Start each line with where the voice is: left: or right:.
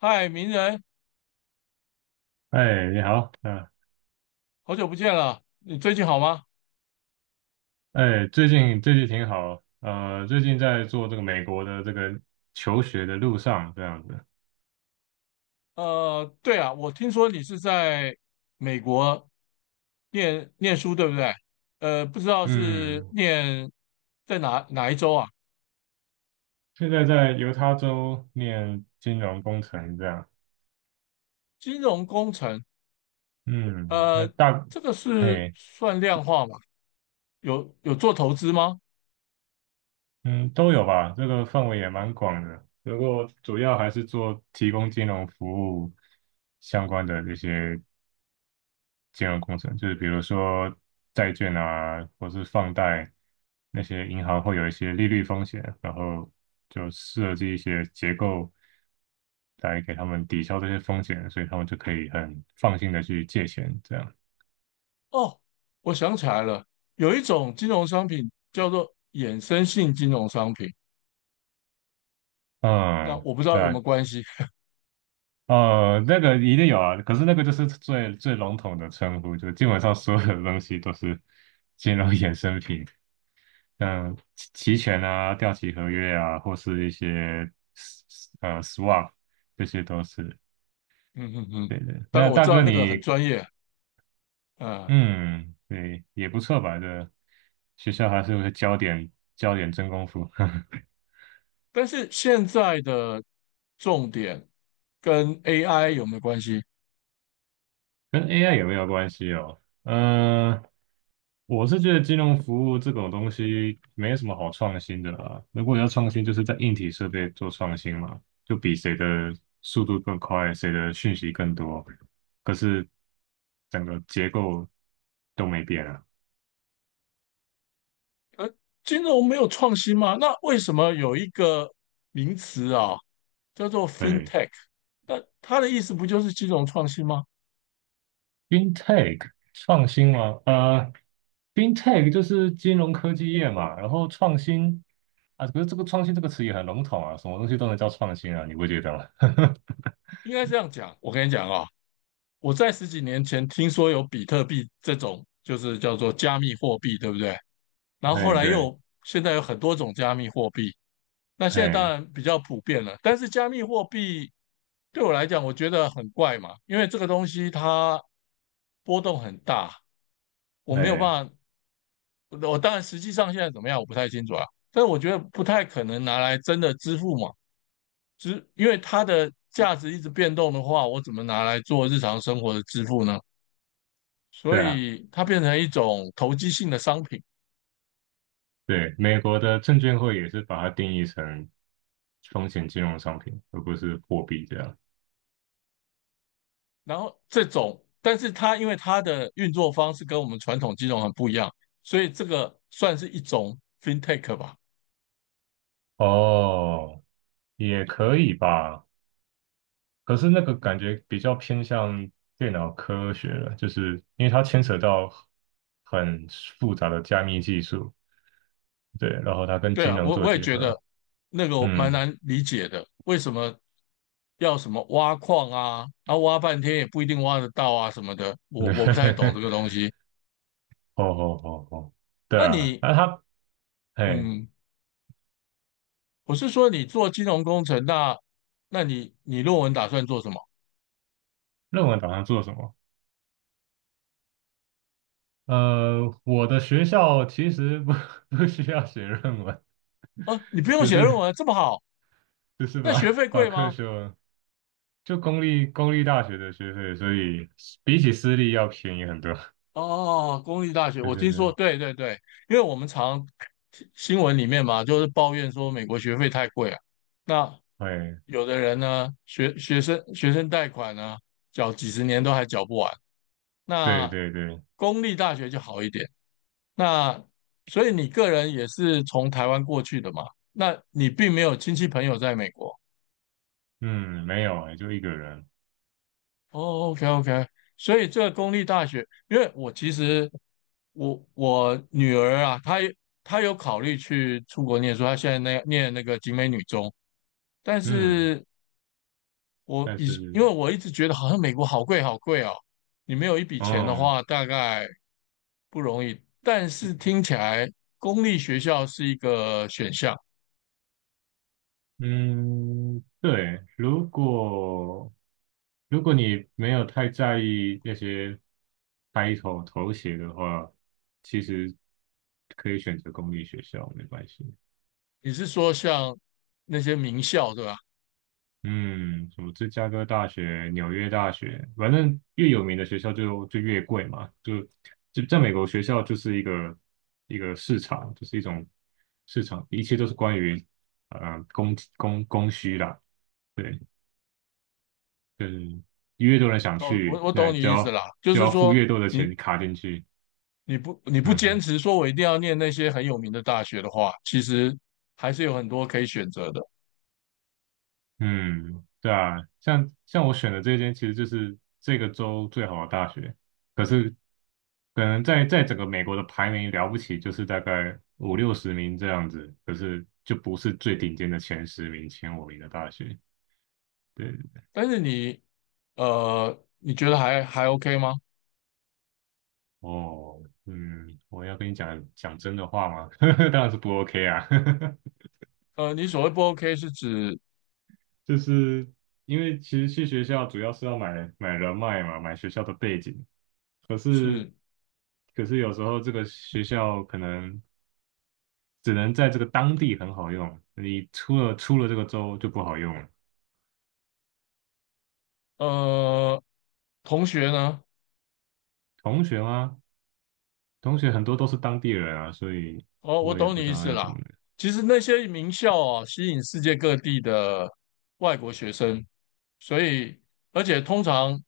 left: 嗨，名人，
right: 哎，你好，
left: 好久不见了，你最近好吗？
right: 哎，最近挺好，最近在做这个美国的这个求学的路上，这样子。
left: 对啊，我听说你是在美国念书，对不对？不知道是
right: 嗯，
left: 念在哪一州啊？
right: 现在在犹他州念金融工程，这样。
left: 金融工程，
right: 嗯，那
left: 呃，
right: 大，
left: 这个是
right: 哎，
left: 算量化吗？有做投资吗？
right: 嗯，都有吧，这个范围也蛮广的，不过主要还是做提供金融服务相关的这些金融工程，就是比如说债券啊，或是放贷，那些银行会有一些利率风险，然后就设计一些结构来给他们抵消这些风险，所以他们就可以很放心的去借钱，这样。
left: 哦，我想起来了，有一种金融商品叫做衍生性金融商品，那
right: 嗯，
left: 我不知
right: 对
left: 道有没
right: 啊。
left: 有关系。
right: 那个一定有啊，可是那个就是最笼统的称呼，就基本上所有的东西都是金融衍生品。嗯,期权啊掉期合约啊，或是一些 swap,这些都是
left: 嗯嗯嗯，
right: 对的。
left: 当然
right: 那
left: 我
right: 大
left: 知道
right: 哥
left: 那个很
right: 你，
left: 专业，嗯、
right: 嗯，对，也不错吧？这学校还是有个焦点教点真功夫。
left: 但是现在的重点跟 AI 有没有关系？
right: 跟 AI 有没有关系？我是觉得金融服务这种东西没什么好创新的啦。如果要创新，就是在硬体设备做创新嘛，就比谁的速度更快，谁的讯息更多。可是整个结构都没变啊。
left: 金融没有创新吗？那为什么有一个名词啊，叫做
right: 对
left: FinTech？那它的意思不就是金融创新吗？
right: ，FinTech 创新嘛，FinTech 就是金融科技业嘛，然后创新啊，可是这个创新这个词也很笼统啊，什么东西都能叫创新啊，你不觉得吗？
left: 应该这样讲。我跟你讲啊，我在十几年前听说有比特币这种，就是叫做加密货币，对不对？然后后
right: 哎，
left: 来
right: 对。
left: 现在有很多种加密货币，那现在当
right: 哎。
left: 然比较普遍了，但是加密货币对我来讲，我觉得很怪嘛，因为这个东西它波动很大，我没有
right: 哎，
left: 办法，我当然实际上现在怎么样我不太清楚啊，但我觉得不太可能拿来真的支付嘛，只因为它的价值一直变动的话，我怎么拿来做日常生活的支付呢？所
right: 对啊。
left: 以它变成一种投机性的商品，
right: 对，美国的证券会也是把它定义成风险金融商品，而不是货币这样。
left: 然后这种，但是它因为它的运作方式跟我们传统金融很不一样，所以这个算是一种 fintech 吧。
right: 哦，也可以吧，可是那个感觉比较偏向电脑科学了，就是因为它牵扯到很复杂的加密技术，对，然后它跟
left: 对
right: 金
left: 啊，
right: 融
left: 我
right: 做
left: 我也
right: 结
left: 觉
right: 合。
left: 得那个我蛮
right: 嗯。
left: 难理解的，为什么要什么挖矿啊，然后挖半天也不一定挖得到啊什么的，我不太懂 这个东西。
right: 哦哦哦哦，对
left: 那
right: 啊，
left: 你，
right: 那他，哎，
left: 嗯，我是说你做金融工程，那你论文打算做什么？
right: 论文打算做什么？我的学校其实不 不需要写论文，
left: 啊，你不用
right: 就
left: 写论
right: 是
left: 文，这么好，
right: 就是
left: 那学
right: 把
left: 费
right: 把
left: 贵
right: 课
left: 吗？
right: 修，就公立大学的学费，所以比起私立要便宜很多。
left: 哦，哦哦公立大学，
right: 对
left: 我
right: 对
left: 听说，
right: 对。
left: 对对对，因为我们常新闻里面嘛，就是抱怨说美国学费太贵啊。那
right: 会，
left: 有的人呢，学生贷款呢，缴几十年都还缴不完。
right: 对
left: 那
right: 对对。
left: 公立大学就好一点。那所以你个人也是从台湾过去的嘛？那你并没有亲戚朋友在美国。
right: 嗯，没有哎，就一个人。
left: 哦，OK OK，所以这个公立大学，因为我其实我女儿啊，她有考虑去出国念书，她现在那念那个景美女中，但
right: 嗯。
left: 是
right: 但
left: 因
right: 是。
left: 为我一直觉得好像美国好贵好贵哦，你没有一笔钱的
right: 哦。
left: 话，大概不容易。但是听起来公立学校是一个选项，
right: 嗯，对，如果如果你没有太在意那些 title 头衔的话，其实可以选择公立学校，没关系。
left: 你是说像那些名校对吧？
right: 嗯，什么芝加哥大学、纽约大学，反正越有名的学校就越贵嘛，就就在美国学校就是一个一个市场，就是一种市场，一切都是关于供需啦。对。就是越多人想
left: 哦，我
right: 去，
left: 我懂
right: 那
left: 你
right: 就
left: 意思
right: 要
left: 啦，就
right: 就
left: 是
right: 要付
left: 说
right: 越多的
left: 你
right: 钱卡进去。
left: 你不
right: 嗯
left: 坚
right: 哼。
left: 持说我一定要念那些很有名的大学的话，其实还是有很多可以选择的。
right: 嗯，对啊，像我选的这间，其实就是这个州最好的大学，可是可能在整个美国的排名了不起，就是大概五六十名这样子，可是就不是最顶尖的前十名、前五名的大学。对。
left: 但是你觉得还 OK 吗？
right: 哦。嗯，我要跟你讲讲真的话吗？当然是不 OK 啊。
left: 你所谓不 OK 是指
right: 就是因为其实去学校主要是要买人脉嘛，买学校的背景。可是。
left: 是
right: 可是有时候这个学校可能只能在这个当地很好用，你出了这个州就不好用了。
left: 呃同学呢？
right: 同学吗？同学很多都是当地人啊，所以
left: 哦，我
right: 我也
left: 懂
right: 不
left: 你
right: 知
left: 意
right: 道
left: 思
right: 要怎
left: 啦。
right: 么
left: 其实那些名校啊，吸引世界各地的外国学生，所以而且通常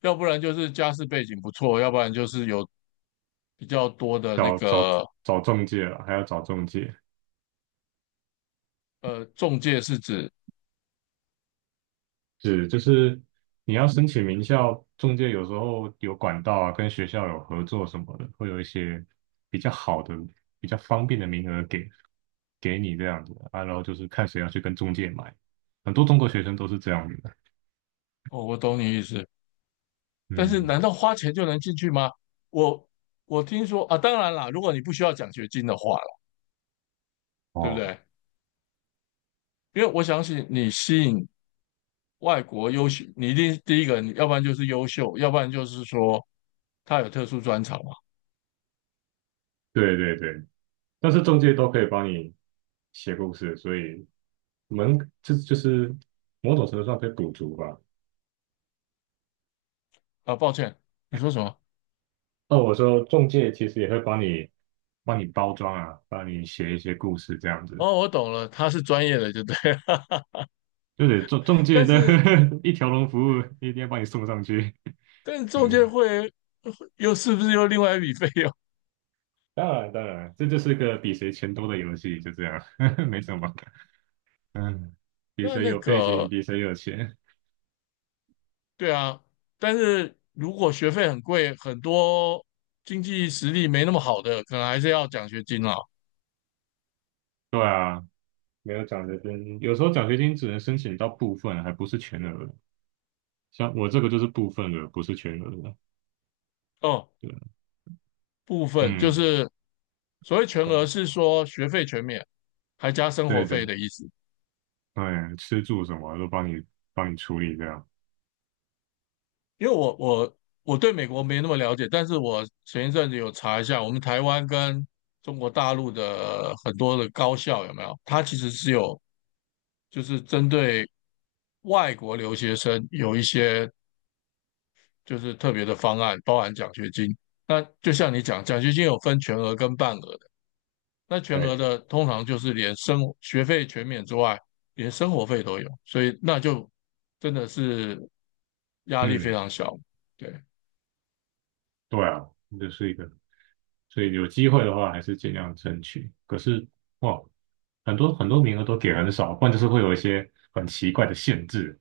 left: 要不然就是家世背景不错，要不然就是有比较多的那
right: 找找
left: 个，
right: 找中介了，还要找中介。
left: 中介是指，
right: 是，就是你要申请名校，中介有时候有管道啊，跟学校有合作什么的，会有一些比较好的、比较方便的名额给你这样子啊，然后就是看谁要去跟中介买，很多中国学生都是这样子的。
left: 哦，我懂你意思。但是，难
right: 嗯。
left: 道花钱就能进去吗？我我听说啊，当然啦，如果你不需要奖学金的话啦，对不
right: 哦，
left: 对？因为我相信你吸引外国优秀，你一定第一个，你要不然就是优秀，要不然就是说他有特殊专长嘛。
right: 对对对，但是中介都可以帮你写故事，所以我们这就是某种程度上可以补足吧。
left: 啊，抱歉，你说什么？
right: 那我说中介其实也会帮你包装啊，帮你写一些故事这样子。
left: 哦，我懂了，他是专业的，就对了。
right: 就得中中 介
left: 但
right: 的
left: 是，
right: 一条龙服务，一定要把你送上去。
left: 但是中介
right: 嗯，
left: 会又是不是又另外一笔费用？
right: 当然当然，这就是个比谁钱多的游戏，就这样，没什么。嗯，比
left: 那
right: 谁
left: 那
right: 有背景，
left: 个
right: 比谁有钱。
left: 对啊，但是如果学费很贵，很多经济实力没那么好的，可能还是要奖学金啦。
right: 对啊，没有奖学金，有时候奖学金只能申请到部分，还不是全额。像我这个就是部分额，不是全额的。
left: 哦，
right: 对啊。
left: 部分就
right: 嗯。
left: 是所谓全额是说学费全免，还加生活
right: 对
left: 费
right: 对，
left: 的意思。
right: 哎，吃住什么都帮你处理这样。
left: 因为我对美国没那么了解，但是我前一阵子有查一下，我们台湾跟中国大陆的很多的高校有没有？它其实是有就是针对外国留学生有一些就是特别的方案，包含奖学金。那就像你讲，奖学金有分全额跟半额的。那全额
right: 对。
left: 的通常就是连学费全免之外，连生活费都有，所以那就真的是压力非
right: 嗯。
left: 常小。对，
right: 对啊，这是一个，所以有机会的话还是尽量争取。可是哇，很多名额都给很少，不然就是会有一些很奇怪的限制，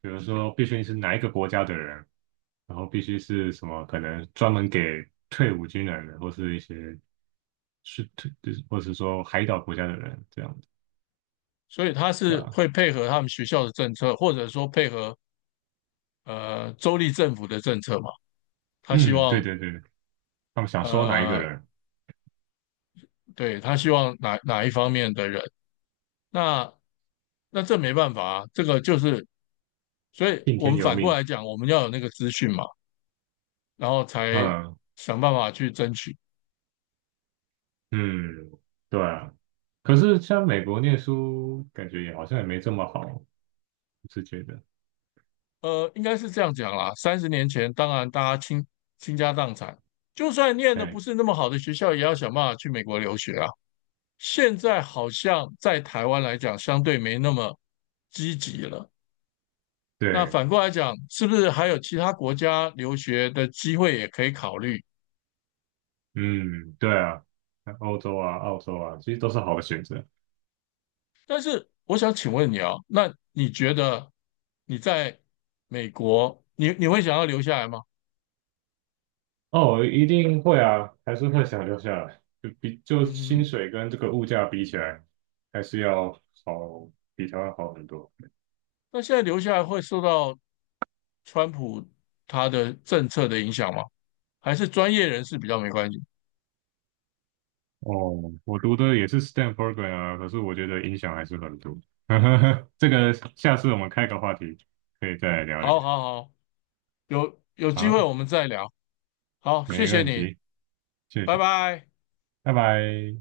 right: 比如说必须是哪一个国家的人，然后必须是什么可能专门给退伍军人的，或是一些是退，就是或是说海岛国家的人这样子。
left: 所以他
right: 对
left: 是
right: 啊。
left: 会配合他们学校的政策，或者说配合州立政府的政策嘛。他希
right: 嗯，对
left: 望
right: 对对，他们想收哪一个
left: 呃，
right: 人。
left: 对他希望哪一方面的人，那这没办法啊，这个就是所以
right: 听
left: 我
right: 天
left: 们
right: 由
left: 反过
right: 命。
left: 来讲，我们要有那个资讯嘛，然后才
right: 嗯，
left: 想办法去争取。
right: 嗯，对啊。可是像美国念书，感觉也好像也没这么好，我是觉得，
left: 应该是这样讲啦。30年前，当然大家倾家荡产，就算念的不
right: 哎，
left: 是那么好的学校，也要想办法去美国留学啊。现在好像在台湾来讲，相对没那么积极了。那
right: 对。
left: 反过来讲，是不是还有其他国家留学的机会也可以考虑？
right: 嗯，对啊，像欧洲啊、澳洲啊，其实都是好的选择。
left: 但是我想请问你啊，那你觉得你在美国，你会想要留下来吗？
right: 哦，一定会啊，还是会想留下来，就薪
left: 嗯，
right: 水跟这个物价比起来，还是要好，比台湾好很多。
left: 那现在留下来会受到川普他的政策的影响吗？还是专业人士比较没关系？
right: 哦，我读的也是 STEM program 啊，可是我觉得影响还是很多。这个下次我们开个话题，可以再来聊聊。
left: 好好好，有机会
right: 好，
left: 我们再聊。好，谢
right: 没
left: 谢
right: 问
left: 你，
right: 题。谢
left: 拜
right: 谢，
left: 拜。
right: 拜拜。